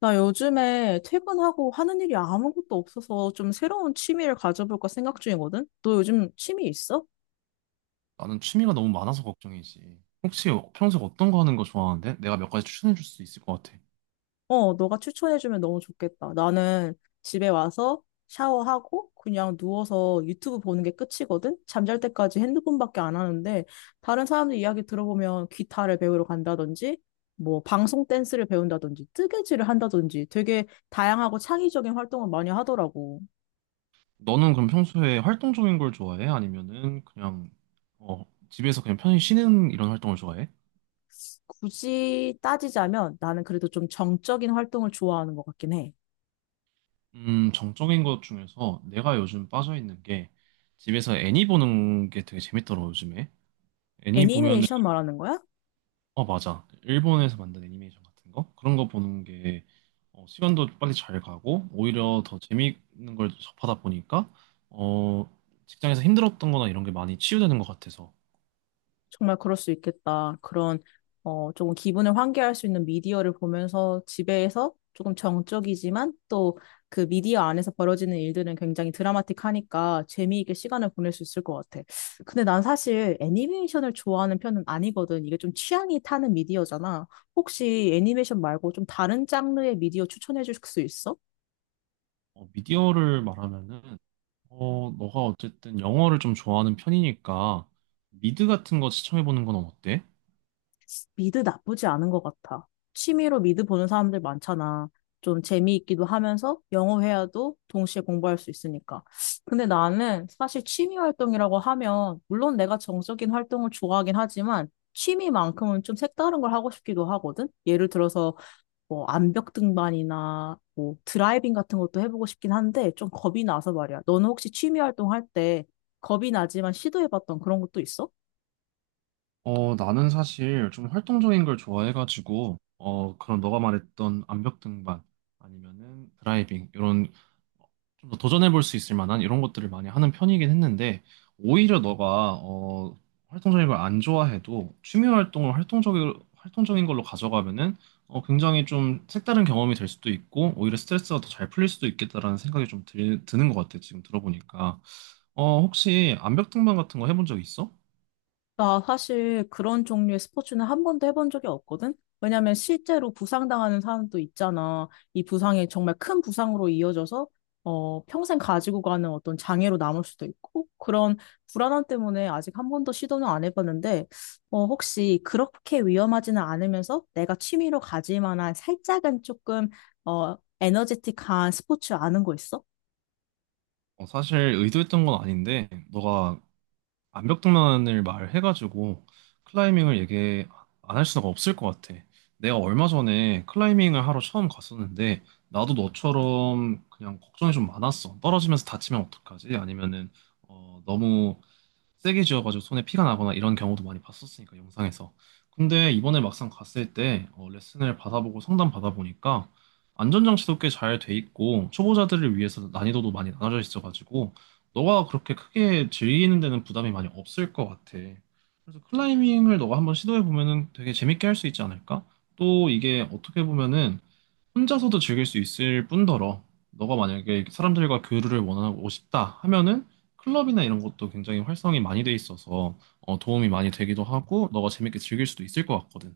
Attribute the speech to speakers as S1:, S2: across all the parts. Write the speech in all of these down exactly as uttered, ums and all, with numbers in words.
S1: 나 요즘에 퇴근하고 하는 일이 아무것도 없어서 좀 새로운 취미를 가져볼까 생각 중이거든? 너 요즘 취미 있어?
S2: 나는 취미가 너무 많아서 걱정이지. 혹시 평소에 어떤 거 하는 거 좋아하는데? 내가 몇 가지 추천해 줄 수 있을 것 같아.
S1: 어, 너가 추천해주면 너무 좋겠다. 나는 집에 와서 샤워하고 그냥 누워서 유튜브 보는 게 끝이거든? 잠잘 때까지 핸드폰밖에 안 하는데 다른 사람들 이야기 들어보면 기타를 배우러 간다든지 뭐 방송 댄스를 배운다든지 뜨개질을 한다든지 되게 다양하고 창의적인 활동을 많이 하더라고.
S2: 너는 그럼 평소에 활동적인 걸 좋아해? 아니면은 그냥 어, 집에서 그냥 편히 쉬는 이런 활동을 좋아해?
S1: 굳이 따지자면 나는 그래도 좀 정적인 활동을 좋아하는 것 같긴 해.
S2: 음, 정적인 것 중에서 내가 요즘 빠져 있는 게 집에서 애니 보는 게 되게 재밌더라, 고 요즘에. 애니 보면
S1: 애니메이션 말하는 거야?
S2: 어, 맞아. 일본에서 만든 애니메이션 같은 거? 그런 거 보는 게 어, 시간도 빨리 잘 가고 오히려 더 재미있는 걸 접하다 보니까 어, 직장에서 힘들었던 거나 이런 게 많이 치유되는 것 같아서
S1: 정말 그럴 수 있겠다. 그런, 어, 조금 기분을 환기할 수 있는 미디어를 보면서 집에서 조금 정적이지만 또 그 미디어 안에서 벌어지는 일들은 굉장히 드라마틱하니까 재미있게 시간을 보낼 수 있을 것 같아. 근데 난 사실 애니메이션을 좋아하는 편은 아니거든. 이게 좀 취향이 타는 미디어잖아. 혹시 애니메이션 말고 좀 다른 장르의 미디어 추천해 줄 수 있어?
S2: 어, 미디어를 말하면은 어, 너가 어쨌든 영어를 좀 좋아하는 편이니까 미드 같은 거 시청해보는 건 어때?
S1: 미드 나쁘지 않은 것 같아. 취미로 미드 보는 사람들 많잖아. 좀 재미있기도 하면서 영어 회화도 동시에 공부할 수 있으니까. 근데 나는 사실 취미 활동이라고 하면, 물론 내가 정적인 활동을 좋아하긴 하지만, 취미만큼은 좀 색다른 걸 하고 싶기도 하거든? 예를 들어서 뭐 암벽 등반이나 뭐 드라이빙 같은 것도 해보고 싶긴 한데 좀 겁이 나서 말이야. 너는 혹시 취미 활동할 때 겁이 나지만 시도해봤던 그런 것도 있어?
S2: 어, 나는 사실 좀 활동적인 걸 좋아해가지고 어, 그런 너가 말했던 암벽 등반 아니면은 드라이빙 이런 좀 더 도전해볼 수 있을 만한 이런 것들을 많이 하는 편이긴 했는데, 오히려 너가, 어, 활동적인 걸 안 좋아해도 취미 활동을 활동적인, 활동적인 걸로 가져가면은, 어, 굉장히 좀 색다른 경험이 될 수도 있고, 오히려 스트레스가 더 잘 풀릴 수도 있겠다라는 생각이 좀 들, 드는 것 같아, 지금 들어보니까. 어, 혹시 암벽등반 같은 거 해본 적 있어?
S1: 나 사실 그런 종류의 스포츠는 한 번도 해본 적이 없거든? 왜냐면 실제로 부상당하는 사람도 있잖아. 이 부상이 정말 큰 부상으로 이어져서 어, 평생 가지고 가는 어떤 장애로 남을 수도 있고, 그런 불안함 때문에 아직 한 번도 시도는 안 해봤는데, 어, 혹시 그렇게 위험하지는 않으면서 내가 취미로 가질 만한 살짝은 조금, 어, 에너제틱한 스포츠 아는 거 있어?
S2: 어, 사실 의도했던 건 아닌데, 너가 암벽등반을 말해가지고 클라이밍을 얘기 안 할 수가 없을 것 같아. 내가 얼마 전에 클라이밍을 하러 처음 갔었는데 나도 너처럼 그냥 걱정이 좀 많았어. 떨어지면서 다치면 어떡하지? 아니면은 어, 너무 세게 지어가지고 손에 피가 나거나 이런 경우도 많이 봤었으니까 영상에서. 근데 이번에 막상 갔을 때 어, 레슨을 받아보고 상담 받아보니까 안전장치도 꽤 잘 돼 있고 초보자들을 위해서 난이도도 많이 나눠져 있어가지고 너가 그렇게 크게 즐기는 데는 부담이 많이 없을 것 같아. 그래서 클라이밍을 너가 한번 시도해 보면은 되게 재밌게 할 수 있지 않을까? 또 이게 어떻게 보면은 혼자서도 즐길 수 있을 뿐더러 너가 만약에 사람들과 교류를 원하고 싶다 하면은 클럽이나 이런 것도 굉장히 활성이 많이 돼 있어서 어, 도움이 많이 되기도 하고 너가 재밌게 즐길 수도 있을 것 같거든.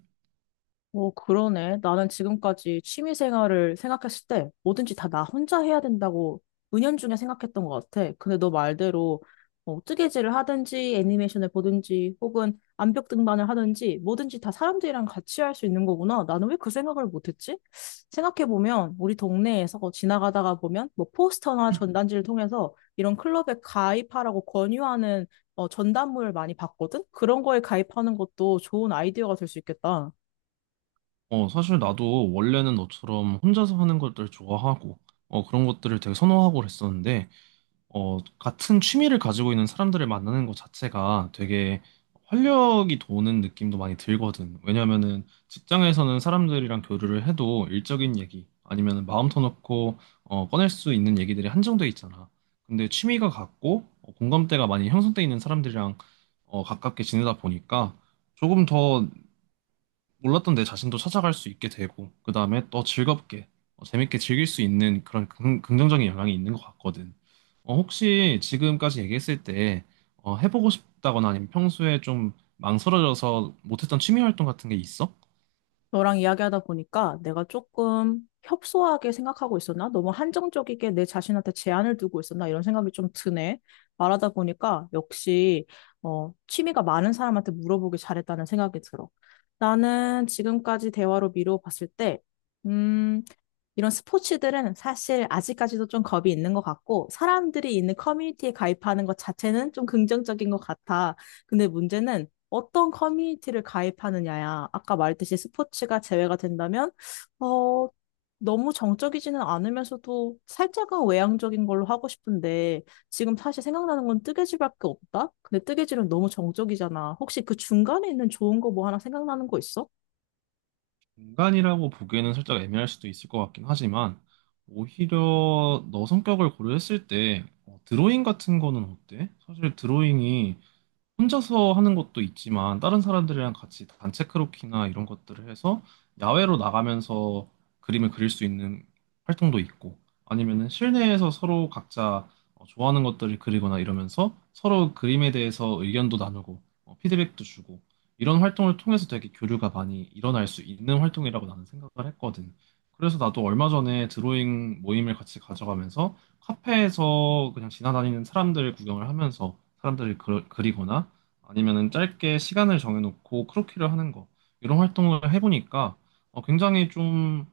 S1: 오, 그러네. 나는 지금까지 취미 생활을 생각했을 때 뭐든지 다 나 혼자 해야 된다고 은연중에 생각했던 것 같아. 근데 너 말대로 어, 뜨개질을 하든지 애니메이션을 보든지 혹은 암벽 등반을 하든지 뭐든지 다 사람들이랑 같이 할 수 있는 거구나. 나는 왜 그 생각을 못했지? 생각해보면 우리 동네에서 지나가다가 보면 뭐 포스터나 전단지를 통해서 이런 클럽에 가입하라고 권유하는 어, 전단물을 많이 봤거든? 그런 거에 가입하는 것도 좋은 아이디어가 될 수 있겠다.
S2: 어, 사실 나도 원래는 너처럼 혼자서 하는 것들 좋아하고 어, 그런 것들을 되게 선호하고 그랬었는데 어, 같은 취미를 가지고 있는 사람들을 만나는 것 자체가 되게 활력이 도는 느낌도 많이 들거든. 왜냐면은 직장에서는 사람들이랑 교류를 해도 일적인 얘기 아니면 마음 터놓고 어, 꺼낼 수 있는 얘기들이 한정돼 있잖아. 근데 취미가 같고 어, 공감대가 많이 형성돼 있는 사람들이랑 어, 가깝게 지내다 보니까 조금 더 몰랐던 내 자신도 찾아갈 수 있게 되고, 그 다음에 또 즐겁게, 어, 재밌게 즐길 수 있는 그런 긍- 긍정적인 영향이 있는 것 같거든. 어, 혹시 지금까지 얘기했을 때, 어, 해보고 싶다거나 아니면 평소에 좀 망설여져서 못했던 취미 활동 같은 게 있어?
S1: 너랑 이야기하다 보니까 내가 조금 협소하게 생각하고 있었나? 너무 한정적이게 내 자신한테 제한을 두고 있었나? 이런 생각이 좀 드네. 말하다 보니까 역시 어, 취미가 많은 사람한테 물어보길 잘했다는 생각이 들어. 나는 지금까지 대화로 미루어 봤을 때, 음, 이런 스포츠들은 사실 아직까지도 좀 겁이 있는 것 같고, 사람들이 있는 커뮤니티에 가입하는 것 자체는 좀 긍정적인 것 같아. 근데 문제는 어떤 커뮤니티를 가입하느냐야. 아까 말했듯이 스포츠가 제외가 된다면, 어, 너무 정적이지는 않으면서도 살짝은 외향적인 걸로 하고 싶은데, 지금 사실 생각나는 건 뜨개질밖에 없다? 근데 뜨개질은 너무 정적이잖아. 혹시 그 중간에 있는 좋은 거 뭐 하나 생각나는 거 있어?
S2: 공간이라고 보기에는 살짝 애매할 수도 있을 것 같긴 하지만, 오히려 너 성격을 고려했을 때, 어, 드로잉 같은 거는 어때? 사실 드로잉이 혼자서 하는 것도 있지만 다른 사람들이랑 같이 단체 크로키나 이런 것들을 해서 야외로 나가면서 그림을 그릴 수 있는 활동도 있고 아니면은 실내에서 서로 각자 어, 좋아하는 것들을 그리거나 이러면서 서로 그림에 대해서 의견도 나누고 어, 피드백도 주고 이런 활동을 통해서 되게 교류가 많이 일어날 수 있는 활동이라고 나는 생각을 했거든. 그래서 나도 얼마 전에 드로잉 모임을 같이 가져가면서 카페에서 그냥 지나다니는 사람들 구경을 하면서 사람들을 그- 그리거나 아니면은 짧게 시간을 정해놓고 크로키를 하는 거 이런 활동을 해보니까 어, 굉장히 좀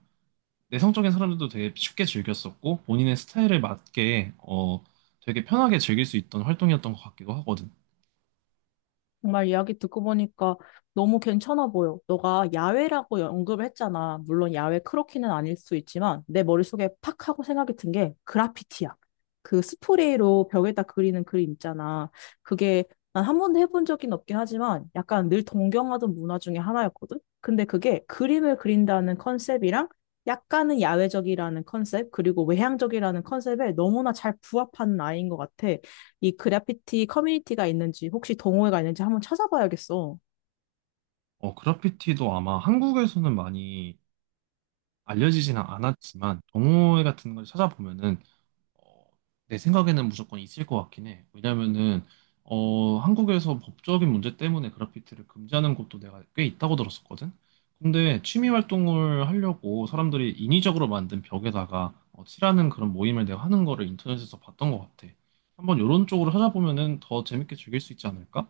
S2: 내성적인 사람들도 되게 쉽게 즐겼었고 본인의 스타일에 맞게 어, 되게 편하게 즐길 수 있던 활동이었던 것 같기도 하거든.
S1: 정말 이야기 듣고 보니까 너무 괜찮아 보여. 너가 야외라고 언급을 했잖아. 물론 야외 크로키는 아닐 수 있지만 내 머릿속에 팍 하고 생각이 든 게 그라피티야. 그 스프레이로 벽에다 그리는 그림 있잖아. 그게 난 한 번도 해본 적은 없긴 하지만 약간 늘 동경하던 문화 중에 하나였거든. 근데 그게 그림을 그린다는 컨셉이랑 약간은 야외적이라는 컨셉, 그리고 외향적이라는 컨셉에 너무나 잘 부합하는 아이인 것 같아. 이 그래피티 커뮤니티가 있는지 혹시 동호회가 있는지 한번 찾아봐야겠어.
S2: 어, 그래피티도 아마 한국에서는 많이 알려지지는 않았지만 동호회 같은 걸 찾아보면은 어, 내 생각에는 무조건 있을 것 같긴 해. 왜냐면은 어, 한국에서 법적인 문제 때문에 그래피티를 금지하는 곳도 내가 꽤 있다고 들었었거든. 근데 취미 활동을 하려고 사람들이 인위적으로 만든 벽에다가 어, 칠하는 그런 모임을 내가 하는 거를 인터넷에서 봤던 것 같아. 한번 이런 쪽으로 찾아보면은 더 재밌게 즐길 수 있지 않을까?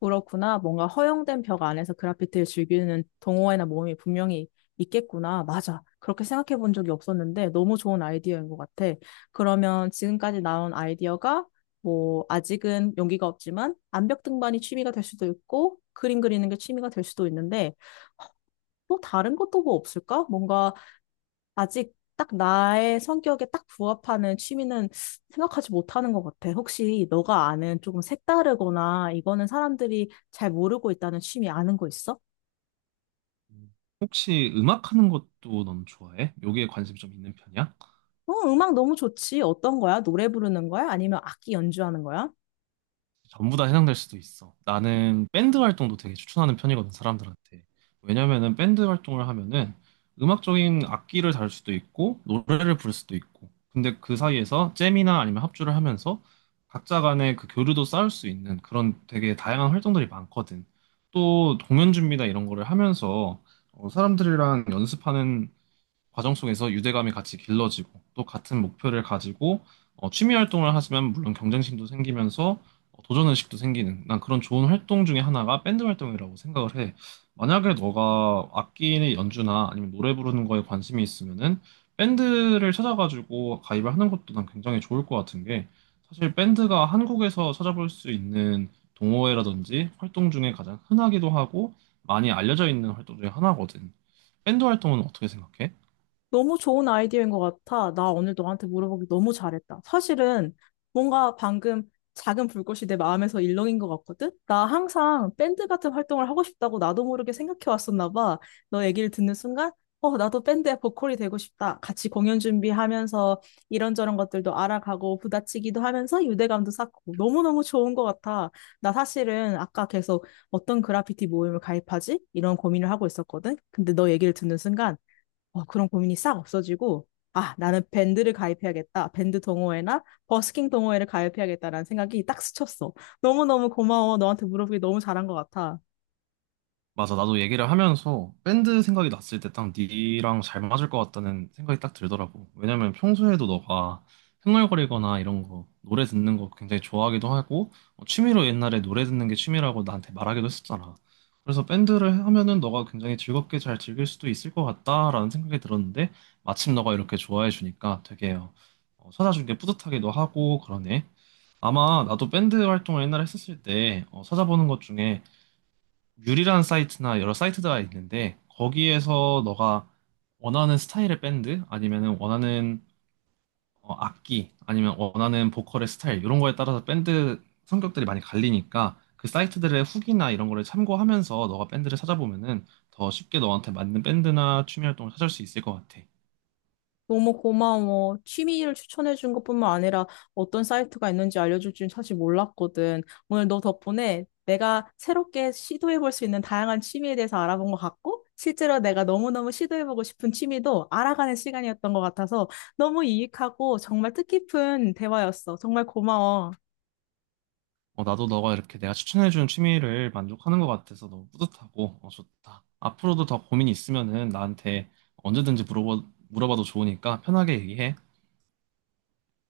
S1: 그렇구나. 뭔가 허용된 벽 안에서 그래피티를 즐기는 동호회나 모임이 분명히 있겠구나. 맞아. 그렇게 생각해 본 적이 없었는데 너무 좋은 아이디어인 것 같아. 그러면 지금까지 나온 아이디어가 뭐 아직은 용기가 없지만 암벽 등반이 취미가 될 수도 있고 그림 그리는 게 취미가 될 수도 있는데 또 다른 것도 뭐 없을까? 뭔가 아직 딱 나의 성격에 딱 부합하는 취미는 생각하지 못하는 것 같아. 혹시 너가 아는 조금 색다르거나 이거는 사람들이 잘 모르고 있다는 취미 아는 거 있어?
S2: 음. 혹시 음악 하는 것도 넌 좋아해? 여기에 관심 좀 있는 편이야?
S1: 어, 음악 너무 좋지. 어떤 거야? 노래 부르는 거야? 아니면 악기 연주하는 거야?
S2: 전부 다 해당될 수도 있어. 나는 밴드 활동도 되게 추천하는 편이거든, 사람들한테. 왜냐면은 밴드 활동을 하면은 음악적인 악기를 다룰 수도 있고, 노래를 부를 수도 있고. 근데 그 사이에서 잼이나 아니면 합주를 하면서 각자 간의 그 교류도 쌓을 수 있는 그런 되게 다양한 활동들이 많거든. 또 공연 준비나 이런 거를 하면서 어, 사람들이랑 연습하는 과정 속에서 유대감이 같이 길러지고 또 같은 목표를 가지고 어, 취미 활동을 하시면 물론 경쟁심도 생기면서 어, 도전의식도 생기는 난 그런 좋은 활동 중에 하나가 밴드 활동이라고 생각을 해. 만약에 너가 악기 연주나 아니면 노래 부르는 거에 관심이 있으면은 밴드를 찾아가지고 가입을 하는 것도 난 굉장히 좋을 것 같은 게 사실 밴드가 한국에서 찾아볼 수 있는 동호회라든지 활동 중에 가장 흔하기도 하고 많이 알려져 있는 활동 중에 하나거든. 밴드 활동은 어떻게 생각해?
S1: 너무 좋은 아이디어인 것 같아. 나 오늘 너한테 물어보기 너무 잘했다. 사실은 뭔가 방금 작은 불꽃이 내 마음에서 일렁인 것 같거든? 나 항상 밴드 같은 활동을 하고 싶다고 나도 모르게 생각해 왔었나 봐. 너 얘기를 듣는 순간, 어, 나도 밴드의 보컬이 되고 싶다. 같이 공연 준비하면서 이런저런 것들도 알아가고 부다치기도 하면서 유대감도 쌓고 너무너무 좋은 것 같아. 나 사실은 아까 계속 어떤 그래피티 모임을 가입하지? 이런 고민을 하고 있었거든? 근데 너 얘기를 듣는 순간, 어, 그런 고민이 싹 없어지고, 아, 나는 밴드를 가입해야겠다. 밴드 동호회나 버스킹 동호회를 가입해야겠다라는 생각이 딱 스쳤어. 너무너무 고마워. 너한테 물어보기 너무 잘한 것 같아.
S2: 맞아. 나도 얘기를 하면서 밴드 생각이 났을 때 딱 니랑 잘 맞을 것 같다는 생각이 딱 들더라고. 왜냐면 평소에도 너가 흥얼거리거나 이런 거, 노래 듣는 거 굉장히 좋아하기도 하고, 어, 취미로 옛날에 노래 듣는 게 취미라고 나한테 말하기도 했었잖아. 그래서 밴드를 하면은 너가 굉장히 즐겁게 잘 즐길 수도 있을 것 같다라는 생각이 들었는데, 마침 너가 이렇게 좋아해 주니까 되게 어, 어, 찾아준 게 뿌듯하기도 하고 그러네. 아마 나도 밴드 활동을 옛날에 했었을 때 어, 찾아보는 것 중에 유리란 사이트나 여러 사이트가 있는데 거기에서 너가 원하는 스타일의 밴드 아니면은 원하는 어, 악기 아니면 원하는 보컬의 스타일 이런 거에 따라서 밴드 성격들이 많이 갈리니까 그 사이트들의 후기나 이런 거를 참고하면서 너가 밴드를 찾아보면은 더 쉽게 너한테 맞는 밴드나 취미 활동을 찾을 수 있을 것 같아.
S1: 너무 고마워. 취미를 추천해준 것뿐만 아니라 어떤 사이트가 있는지 알려줄 줄 사실 몰랐거든. 오늘 너 덕분에 내가 새롭게 시도해볼 수 있는 다양한 취미에 대해서 알아본 것 같고, 실제로 내가 너무너무 시도해보고 싶은 취미도 알아가는 시간이었던 것 같아서 너무 유익하고 정말 뜻깊은 대화였어. 정말 고마워.
S2: 어, 나도 너가 이렇게 내가 추천해주는 취미를 만족하는 것 같아서 너무 뿌듯하고 어, 좋다. 앞으로도 더 고민이 있으면은 나한테 언제든지 물어봐, 물어봐도 좋으니까 편하게 얘기해.